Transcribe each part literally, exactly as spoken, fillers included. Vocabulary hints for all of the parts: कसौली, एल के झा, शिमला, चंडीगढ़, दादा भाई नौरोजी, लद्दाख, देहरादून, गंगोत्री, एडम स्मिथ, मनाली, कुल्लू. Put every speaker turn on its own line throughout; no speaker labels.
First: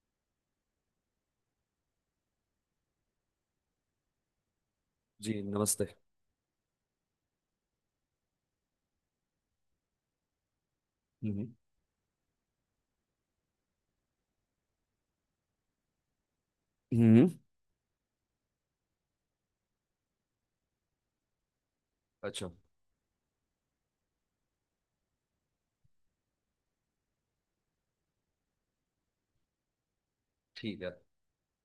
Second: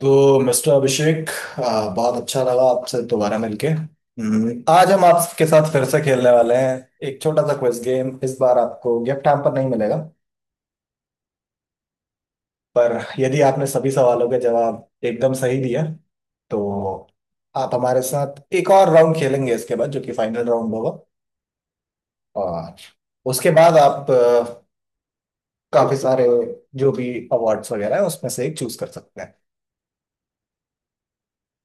तो मिस्टर अभिषेक आ, बहुत अच्छा लगा आपसे दोबारा मिलके। हम्म, आज हम
जी
आपके साथ फिर
नमस्ते।
से खेलने वाले हैं। एक छोटा सा क्विज गेम। इस बार आपको गिफ्ट हैम्पर नहीं मिलेगा,
हम्म।
पर यदि आपने सभी सवालों के जवाब एकदम सही दिया तो
हम्म।
आप हमारे साथ एक और राउंड खेलेंगे इसके बाद, जो कि फाइनल राउंड होगा।
अच्छा।
और उसके बाद आप अ, काफी सारे जो भी अवार्ड्स वगैरह है उसमें से एक चूज कर सकते हैं।
ठीक है।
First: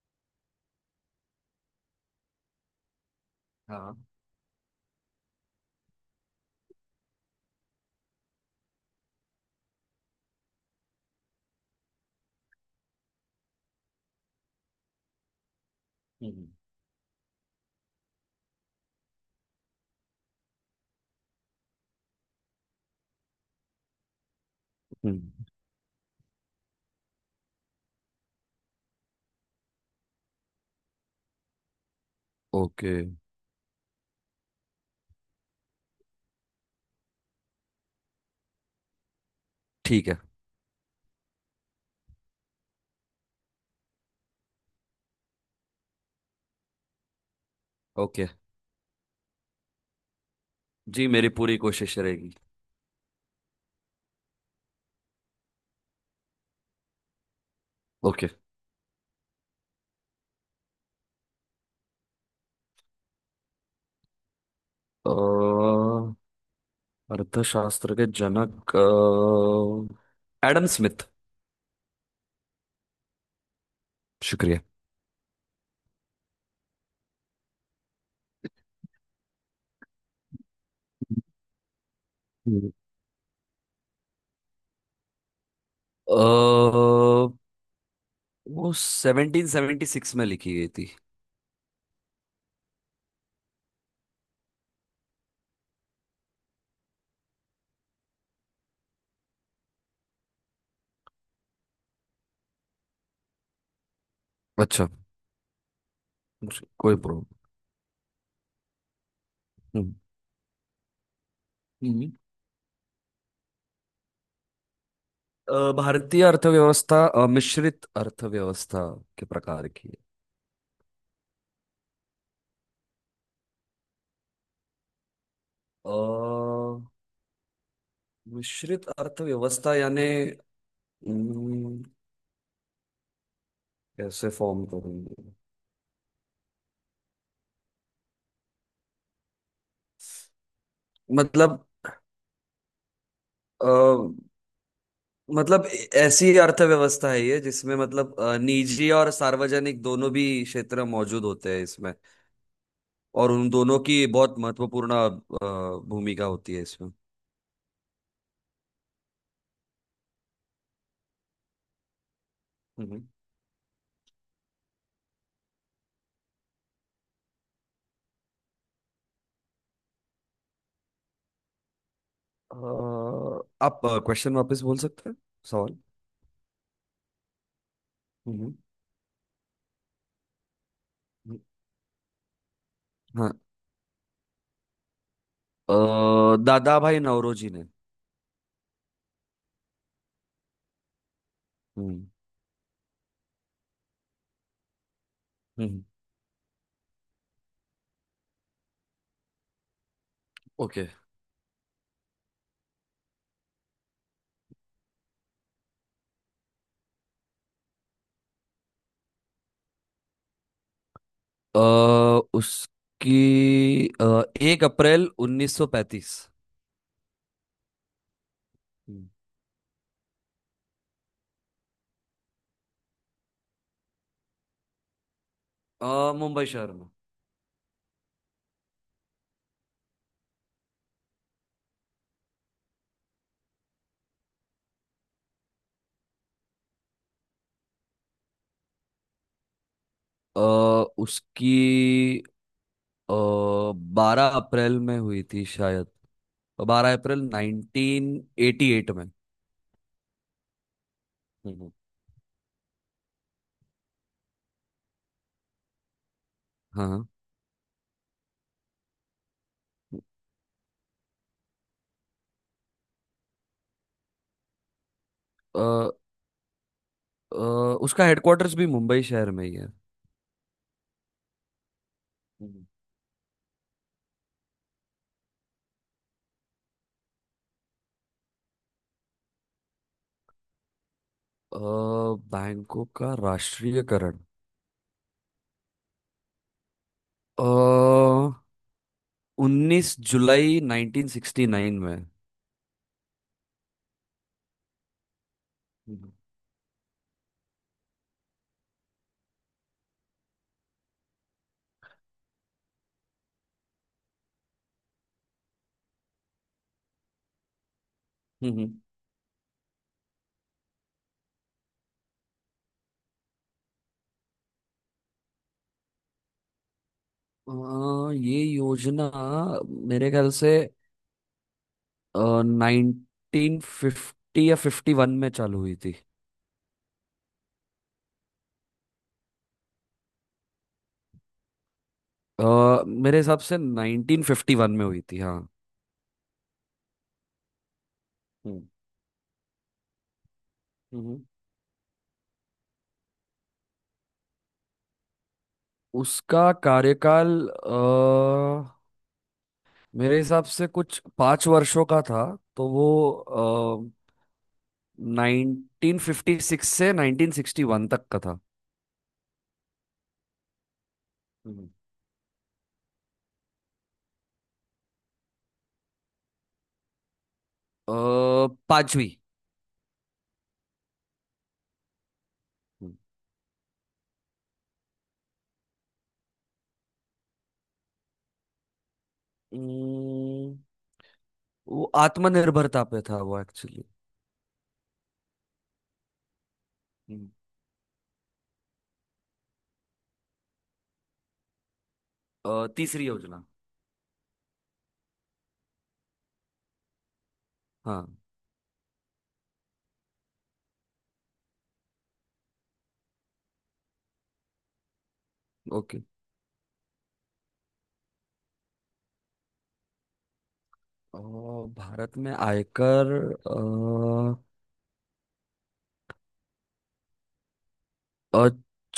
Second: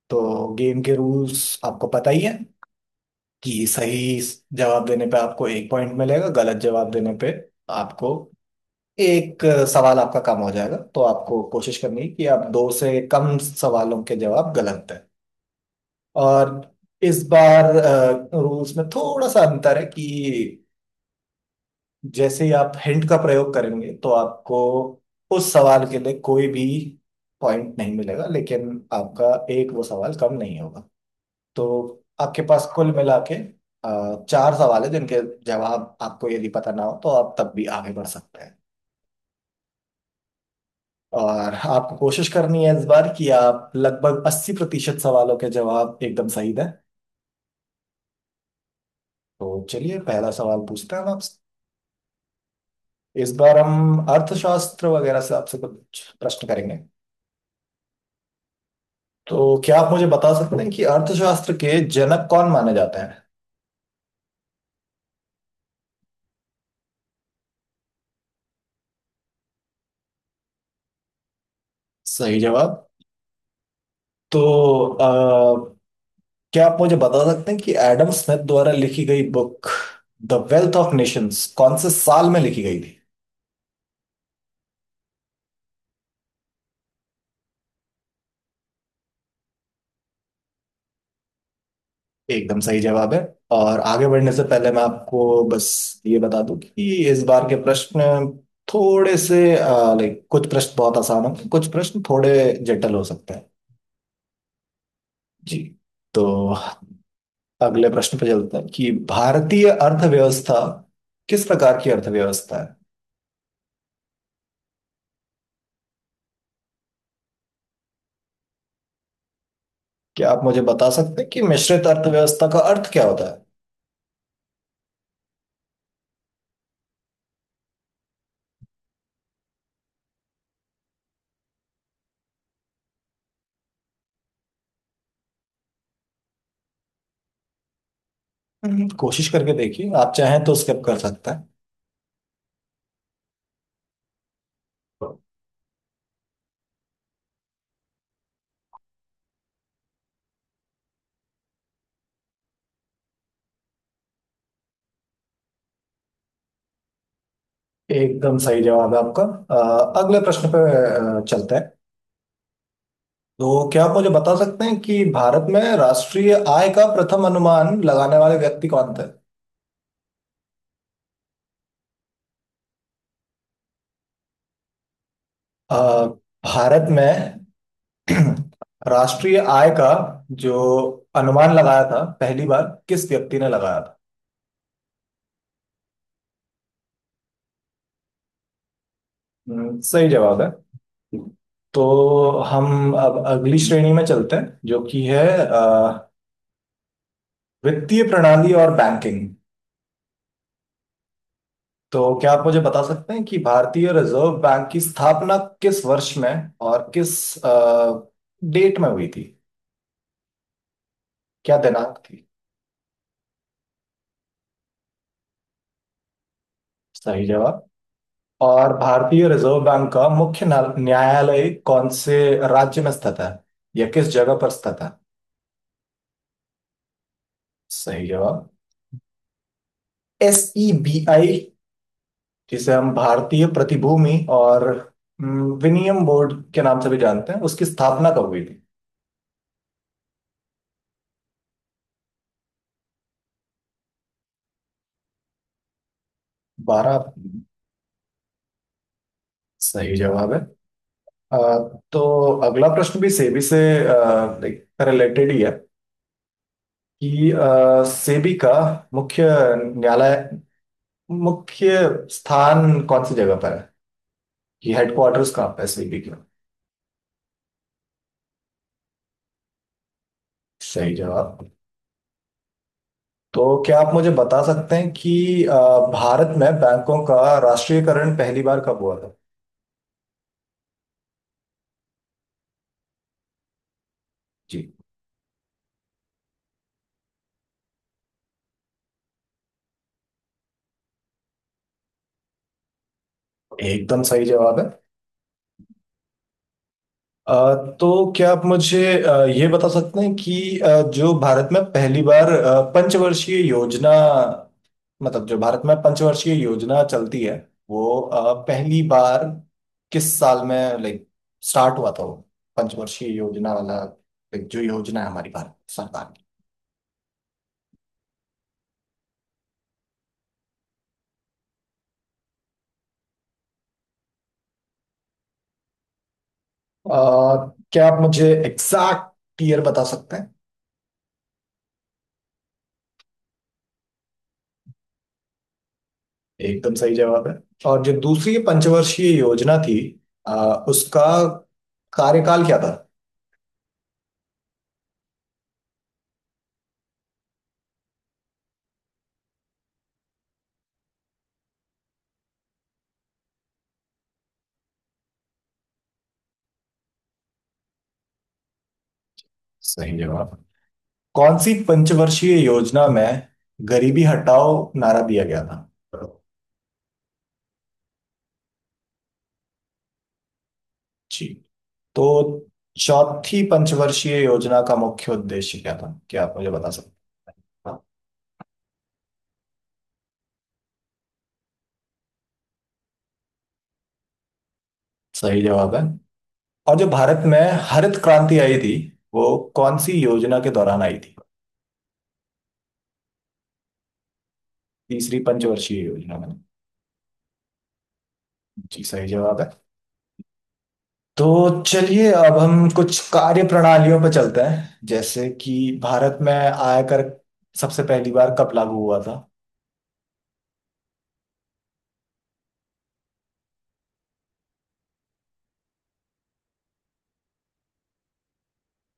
तो गेम के रूल्स आपको पता ही है कि
हाँ।
सही जवाब देने पे आपको एक पॉइंट मिलेगा, गलत जवाब देने पे आपको एक अ, सवाल आपका कम हो जाएगा। तो आपको कोशिश करनी है कि आप दो से कम सवालों के जवाब गलत दें।
हम्म।
और इस बार रूल्स में थोड़ा सा अंतर है कि जैसे ही आप हिंट का प्रयोग करेंगे तो आपको
हम्म।
उस सवाल के लिए कोई भी पॉइंट नहीं मिलेगा, लेकिन आपका एक वो सवाल कम नहीं होगा। तो आपके पास कुल
ओके।
मिला के अ, चार सवाल है जिनके जवाब आपको यदि पता ना हो तो आप तब भी आगे बढ़ सकते हैं।
ठीक है।
और आपको कोशिश करनी है इस बार कि आप लगभग अस्सी प्रतिशत सवालों के जवाब एकदम सही दें।
ओके।
तो चलिए पहला सवाल पूछते हैं
जी,
हम
मेरी
आपसे।
पूरी कोशिश रहेगी।
इस बार हम अर्थशास्त्र वगैरह से आपसे कुछ प्रश्न करेंगे।
ओके।
तो क्या आप मुझे बता सकते हैं कि अर्थशास्त्र के जनक कौन माने जाते हैं?
अ, अर्थशास्त्र के जनक अ, एडम स्मिथ।
सही जवाब।
शुक्रिया।
तो क्या आप मुझे बता सकते हैं कि एडम स्मिथ द्वारा लिखी गई book the wealth of nations कौन से साल में लिखी
हम्म।
गई थी?
अ, वो सेवनटीन सेवेंटी सिक्स में लिखी गई थी।
एकदम सही जवाब है। और आगे बढ़ने से पहले मैं आपको बस ये बता दूं कि इस बार के प्रश्न थोड़े से, लाइक, कुछ प्रश्न बहुत आसान होंगे, कुछ प्रश्न थोड़े जटिल हो सकते हैं।
अच्छा।
जी। तो
कोई प्रॉब्लम।
अगले प्रश्न पे चलते हैं कि भारतीय
हम्म।
अर्थव्यवस्था किस प्रकार की
हम्म।
अर्थव्यवस्था है?
अ, भारतीय अर्थव्यवस्था अ, मिश्रित अर्थव्यवस्था के प्रकार की है।
क्या आप मुझे बता सकते हैं कि मिश्रित अर्थव्यवस्था का अर्थ क्या होता है?
अ, मिश्रित अर्थव्यवस्था यानी हम्म, कैसे फॉर्म करेंगे?
हम्म, कोशिश करके देखिए, आप चाहें तो स्किप कर सकते हैं।
मतलब अ, मतलब ऐसी अर्थव्यवस्था है ये जिसमें मतलब अ, निजी और सार्वजनिक दोनों भी क्षेत्र मौजूद होते हैं इसमें। और उन दोनों की बहुत महत्वपूर्ण अ, भूमिका होती है इसमें।
एकदम सही जवाब है आपका। अ, अगले प्रश्न पे अ, चलते हैं।
हम्म।
तो क्या आप मुझे बता सकते हैं कि भारत में राष्ट्रीय आय का प्रथम अनुमान लगाने वाले व्यक्ति कौन थे?
अ, आप क्वेश्चन वापस बोल सकते हैं।
अ,
सवाल।
भारत में
हम्म।
राष्ट्रीय आय का जो
हम्म।
अनुमान लगाया था पहली बार, किस
हाँ।
व्यक्ति ने लगाया था?
अ, दादा भाई नौरोजी ने।
हम्म, सही जवाब है।
हम्म।
तो हम अब अगली श्रेणी में चलते हैं जो कि है
हम्म।
अ, वित्तीय प्रणाली और बैंकिंग।
ओके।
तो क्या आप मुझे बता सकते हैं कि भारतीय रिजर्व बैंक की स्थापना किस वर्ष में और किस डेट में हुई थी? क्या दिनांक
अ,
थी?
उसकी एक अप्रैल उन्नीस सौ पैंतीस।
सही जवाब। और
हम्म,
भारतीय रिजर्व बैंक का मुख्य न्या- न्यायालय कौन से राज्य में स्थित है, या किस जगह पर स्थित है?
अ, मुंबई शहर में।
सही जवाब। एस ई बी आई, जिसे हम भारतीय प्रतिभूति और, हम्म, विनियम बोर्ड के नाम से भी जानते हैं, उसकी स्थापना कब हुई थी?
अ, उसकी बारह अप्रैल में हुई थी शायद। बारह
बारह।
अप्रैल नाइनटीन एटी एट में।
सही जवाब है। अ,
हम्म।
तो अगला प्रश्न भी सेबी से अ, एक रिलेटेड ही है
हाँ।
कि अ, सेबी का मुख्य न्यायालय, मुख्य स्थान कौन सी जगह पर है, कि हेडक्वार्टर्स कहाँ पर है
अ,
सेबी का?
अ, उसका हेडक्वार्टर्स भी मुंबई शहर में ही है।
सही जवाब।
हम्म,
तो क्या आप मुझे बता सकते हैं कि अ, भारत में बैंकों का राष्ट्रीयकरण पहली बार कब हुआ था?
अ, बैंकों का राष्ट्रीयकरण
जी।
उन्नीस जुलाई नाइनटीन सिक्सटी नाइन में।
एकदम सही जवाब है।
हम्म।
अ, तो क्या आप मुझे अ, ये बता सकते हैं कि अ, जो भारत में पहली बार अ, पंचवर्षीय योजना, मतलब जो भारत में पंचवर्षीय योजना चलती है, वो अ,
हम्म।
पहली बार किस साल में, लाइक, स्टार्ट हुआ था, वो पंचवर्षीय योजना वाला, like, जो योजना है हमारी भारत सरकार की?
हाँ, ये योजना मेरे ख्याल से नाइनटीन फिफ्टी या फिफ्टी वन में चालू हुई थी।
अ, क्या आप मुझे एग्जैक्ट ईयर बता सकते हैं?
अ, मेरे हिसाब से नाइनटीन फिफ्टी वन में हुई थी, हाँ।
एकदम सही जवाब है। और जो दूसरी
हम्म।
पंचवर्षीय योजना थी, अ, उसका
हम्म।
कार्यकाल क्या था?
उसका कार्यकाल अ, मेरे हिसाब से कुछ पाँच वर्षों का था। तो वो नाइनटीन फिफ्टी सिक्स से नाइनटीन सिक्सटी वन तक का था। अ,
सही जवाब। कौन सी
हम्म।
पंचवर्षीय योजना में गरीबी हटाओ नारा दिया गया था?
अ, पांचवी।
जी। तो
हम्म।
चौथी पंचवर्षीय योजना का मुख्य उद्देश्य क्या था, क्या आप मुझे बता सकते हैं?
उम्म, वो आत्मनिर्भरता पे था वो एक्चुअली।
सही जवाब है। और जो भारत में हरित क्रांति आई थी, वो कौन सी योजना के दौरान आई थी?
अ, तीसरी योजना।
तीसरी पंचवर्षीय योजना में?
हाँ।
जी, सही जवाब है। तो चलिए अब हम कुछ कार्य प्रणालियों पर चलते हैं, जैसे कि
ओके।
भारत में आयकर सबसे पहली बार कब लागू हुआ था?
अ, भारत में आयकर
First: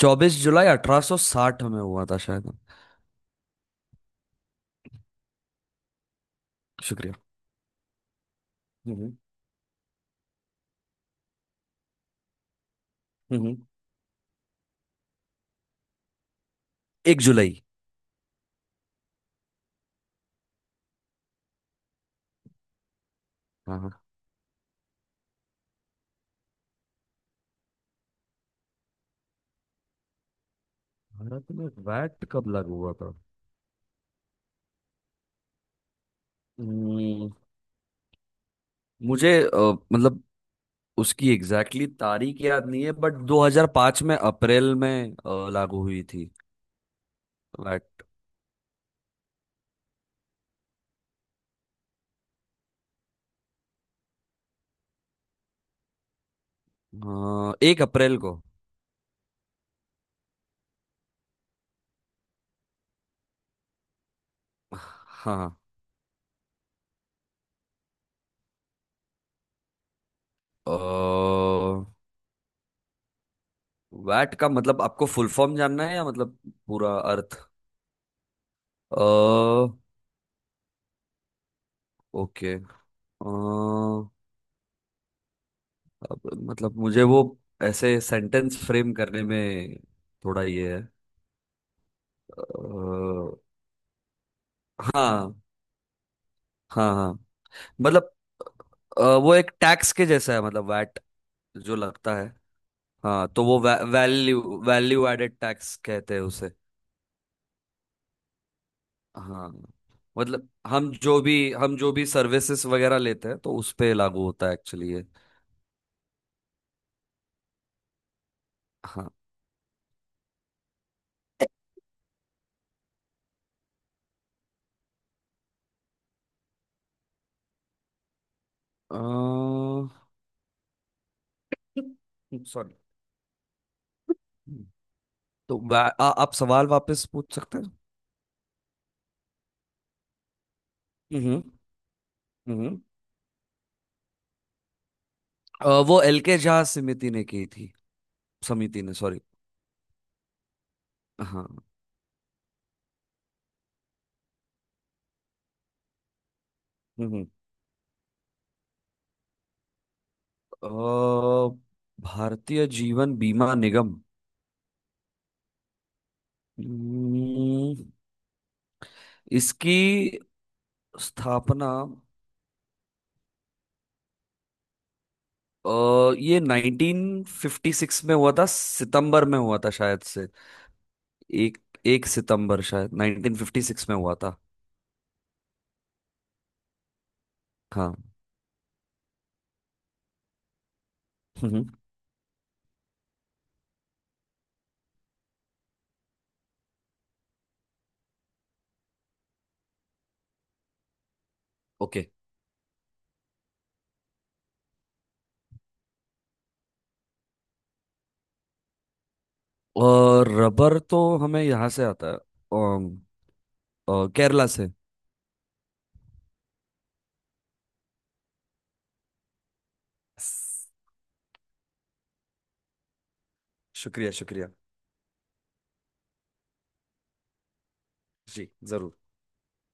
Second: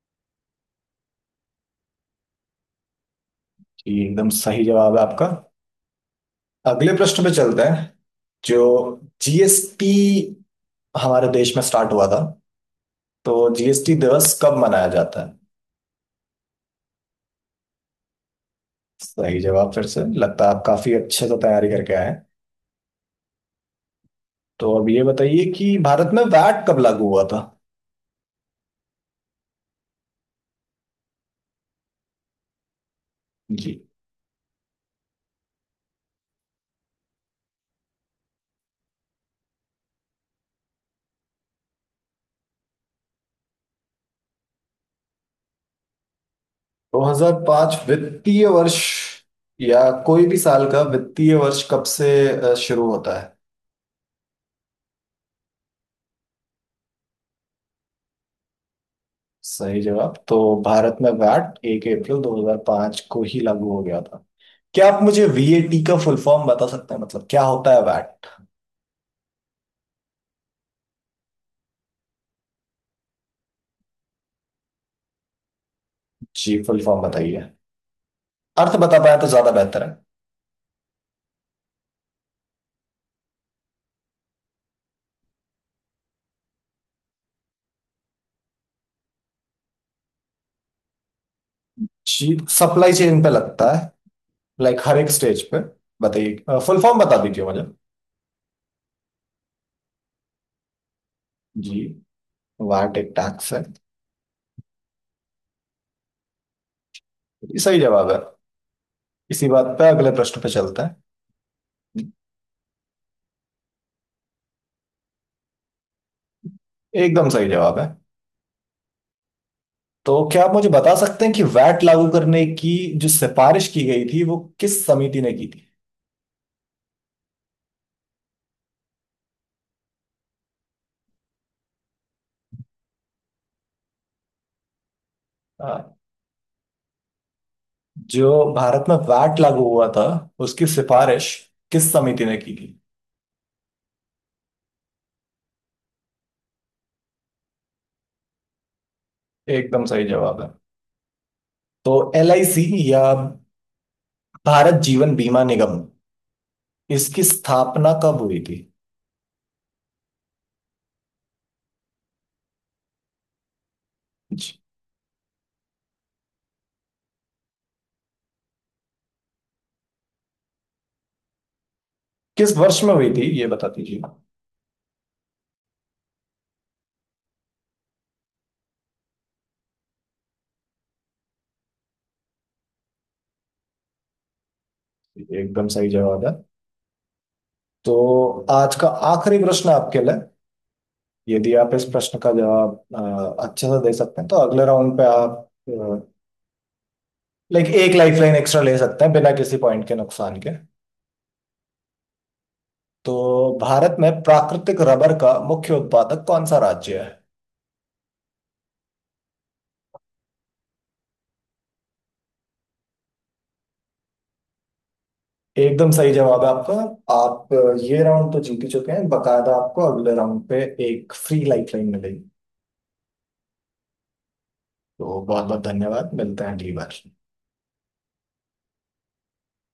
चौबीस जुलाई अठारह सौ साठ में हुआ था शायद।
ये एकदम सही जवाब है आपका। अगले
शुक्रिया।
प्रश्न पे चलते हैं। जो
हम्म।
जीएसटी हमारे देश में स्टार्ट हुआ था, तो
हम्म।
जीएसटी दिवस कब मनाया जाता है?
एक जुलाई।
सही जवाब। फिर से लगता है आप काफी अच्छे से तैयारी करके आए हैं।
हाँ, हाँ।
तो अब ये बताइए कि भारत में वैट कब लागू हुआ था?
भारत में वैट कब लागू हुआ था?
जी।
हम्म, मुझे अ, मतलब उसकी एग्जैक्टली exactly तारीख याद नहीं है, बट दो हज़ार पाँच में अप्रैल में अ, लागू हुई थी।
दो हज़ार पाँच
वैट।
वित्तीय वर्ष, या कोई भी साल का वित्तीय वर्ष कब से अ, शुरू होता है?
अ, एक अप्रैल को।
सही जवाब। तो भारत में वैट एक अप्रैल दो हज़ार पाँच को ही लागू हो गया था। क्या आप
हाँ,
मुझे
हाँ।
वीएटी का फुल फॉर्म बता सकते हैं, मतलब क्या होता है वैट?
अ, वैट का मतलब आपको फुल फॉर्म जानना है या मतलब
जी, फुल
पूरा
फॉर्म
अर्थ?
बताइए, अर्थ बता पाए तो ज्यादा
अ
बेहतर है।
ओके। अ, अब मतलब मुझे वो ऐसे सेंटेंस फ्रेम करने में थोड़ा ये है।
जी।
अ,
सप्लाई चेन पे लगता है, लाइक हर एक
हाँ।
स्टेज पे। बताइए, फुल
हाँ।
फॉर्म
हाँ,
बता दीजिए मुझे।
मतलब अ, वो एक टैक्स के जैसा है मतलब वैट जो
जी,
लगता है।
वैट एक
हाँ, तो
टैक्स
वो
है।
वै, वैल्यू वैल्यू एडेड टैक्स कहते हैं उसे।
ये सही जवाब है। इसी
हाँ,
बात पे अगले प्रश्न पे
मतलब
चलते
हम
हैं।
जो भी हम जो भी सर्विसेज वगैरह लेते हैं तो उस पे लागू होता है एक्चुअली ये।
एकदम सही जवाब है।
हाँ।
तो क्या आप मुझे बता सकते हैं कि वैट लागू करने की जो सिफारिश की गई थी, वो किस समिति ने की थी?
अ, सॉरी। तो वा-
आ,
आ, आप सवाल वापस पूछ सकते हैं।
जो भारत में वैट लागू हुआ था, उसकी सिफारिश
हम्म।
किस समिति ने की थी?
हम्म। अ, वो एल के झा समिति ने की थी। समिति ने, सॉरी।
एकदम सही जवाब है।
हाँ।
तो एल आई सी, या भारत जीवन बीमा निगम, इसकी
हम्म।
स्थापना कब हुई थी?
अ, भारतीय जीवन बीमा निगम।
जी।
हम्म, इसकी स्थापना।
किस वर्ष में हुई थी ये बता दीजिए।
अ, ये नाइनटीन फिफ्टी सिक्स में हुआ था। सितंबर में हुआ था शायद से। एक एक सितंबर शायद नाइनटीन फिफ्टी सिक्स में हुआ था।
एकदम सही जवाब है।
हाँ।
तो आज का आखिरी प्रश्न आपके लिए, यदि
हम्म।
आप इस प्रश्न का जवाब अ, अच्छे से दे सकते हैं तो अगले राउंड पे आप, लाइक, एक लाइफलाइन एक्स्ट्रा ले सकते हैं बिना किसी पॉइंट के नुकसान के।
ओके।
तो भारत में प्राकृतिक रबर का मुख्य उत्पादक कौन सा राज्य है?
और रबर तो हमें यहाँ से आता है। अम, अ, केरला से।
एकदम सही जवाब है आपका। आप अ, ये राउंड तो जीत ही चुके हैं, बकायदा आपको अगले राउंड पे
बस,
एक फ्री लाइफलाइन मिलेगी।
शुक्रिया, शुक्रिया।
तो बहुत बहुत धन्यवाद, मिलते हैं अगली बार।
जी, जरूर।